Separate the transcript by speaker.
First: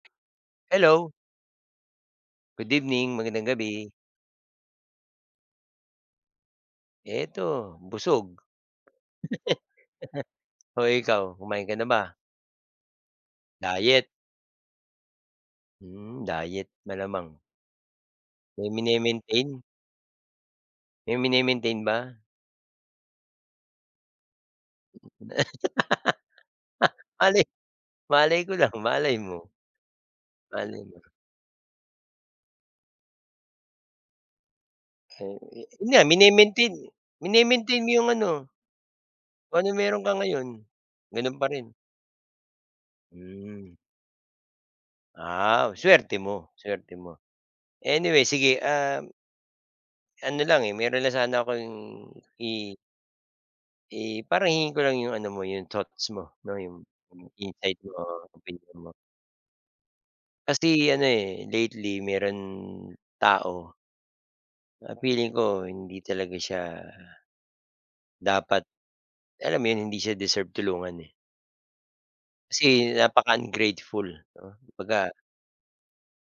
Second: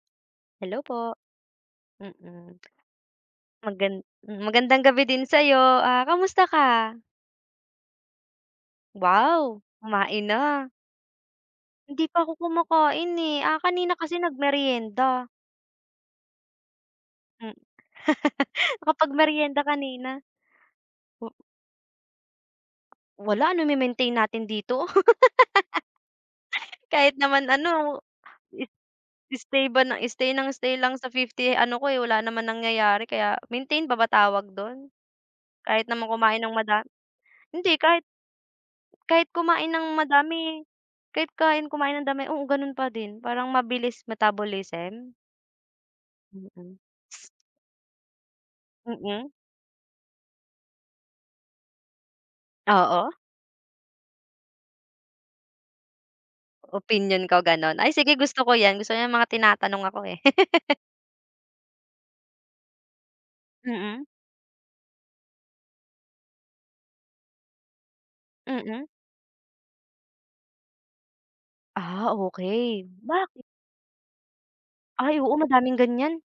Speaker 1: Hello
Speaker 2: Hello!
Speaker 1: po! Mm.
Speaker 2: Good evening, magandang gabi!
Speaker 1: Magan magandang gabi din sa'yo! Ah, kamusta ka?
Speaker 2: Ito, busog.
Speaker 1: Wow! Kumain na.
Speaker 2: O, ikaw, kumain ka na
Speaker 1: Hindi
Speaker 2: ba?
Speaker 1: pa ako kumakain, eh. Ah, kanina
Speaker 2: Diet?
Speaker 1: kasi nag-meryenda.
Speaker 2: Mm, Diet, malamang!
Speaker 1: Mm.
Speaker 2: May
Speaker 1: Nakapag-meryenda
Speaker 2: mine-maintain?
Speaker 1: kanina.
Speaker 2: May
Speaker 1: Oh.
Speaker 2: mine-maintain ba?
Speaker 1: Wala, ano ime-maintain natin dito? Kahit
Speaker 2: Malay
Speaker 1: naman ano,
Speaker 2: malay ko lang? Malay
Speaker 1: i
Speaker 2: mo.
Speaker 1: stay ba ng stay ng stay
Speaker 2: Malay
Speaker 1: lang
Speaker 2: mo.
Speaker 1: sa 50 ano ko, eh, wala naman nangyayari, kaya maintain pa ba tawag do'n?
Speaker 2: Oo,
Speaker 1: Kahit
Speaker 2: yan nga
Speaker 1: naman kumain ng
Speaker 2: mine-maintain,
Speaker 1: mada hindi!
Speaker 2: mine-maintain mo
Speaker 1: Kahit
Speaker 2: yung ano
Speaker 1: kahit
Speaker 2: kung
Speaker 1: kumain
Speaker 2: ano
Speaker 1: ng
Speaker 2: mayro'n ka ngayon.
Speaker 1: madami Kahit
Speaker 2: Gano'n pa
Speaker 1: kumain
Speaker 2: rin?
Speaker 1: kumain ng dami, oo gano'n pa din. Parang
Speaker 2: Hmm.
Speaker 1: mabilis metabolism?
Speaker 2: Ah, suwerte mo,
Speaker 1: Mm.
Speaker 2: suwerte mo. Anyway sige, um
Speaker 1: Mm.
Speaker 2: Ano lang, eh, mayro'n na sana akong i
Speaker 1: Oo.
Speaker 2: I parang hihingin ko lang yung ano mo, yung thoughts mo 'no, yung
Speaker 1: Opinyon ko gano'n?
Speaker 2: insights
Speaker 1: Ay
Speaker 2: o
Speaker 1: sige, gusto ko
Speaker 2: opinyon
Speaker 1: yan.
Speaker 2: mo?
Speaker 1: Gusto ko yan mga tinatanong ako, eh.
Speaker 2: Kasi ano, eh, lately mayro'n tao
Speaker 1: Mm.
Speaker 2: ah feeling ko, hindi talaga siya dapat,
Speaker 1: Mm.
Speaker 2: alam mo 'yon? Hindi siya deserve tulungan, eh.
Speaker 1: Ah, okey!
Speaker 2: Kasi
Speaker 1: Bakit?
Speaker 2: napaka-ungrateful, 'no? Kumbaga
Speaker 1: Ay oo, madaming ganyan.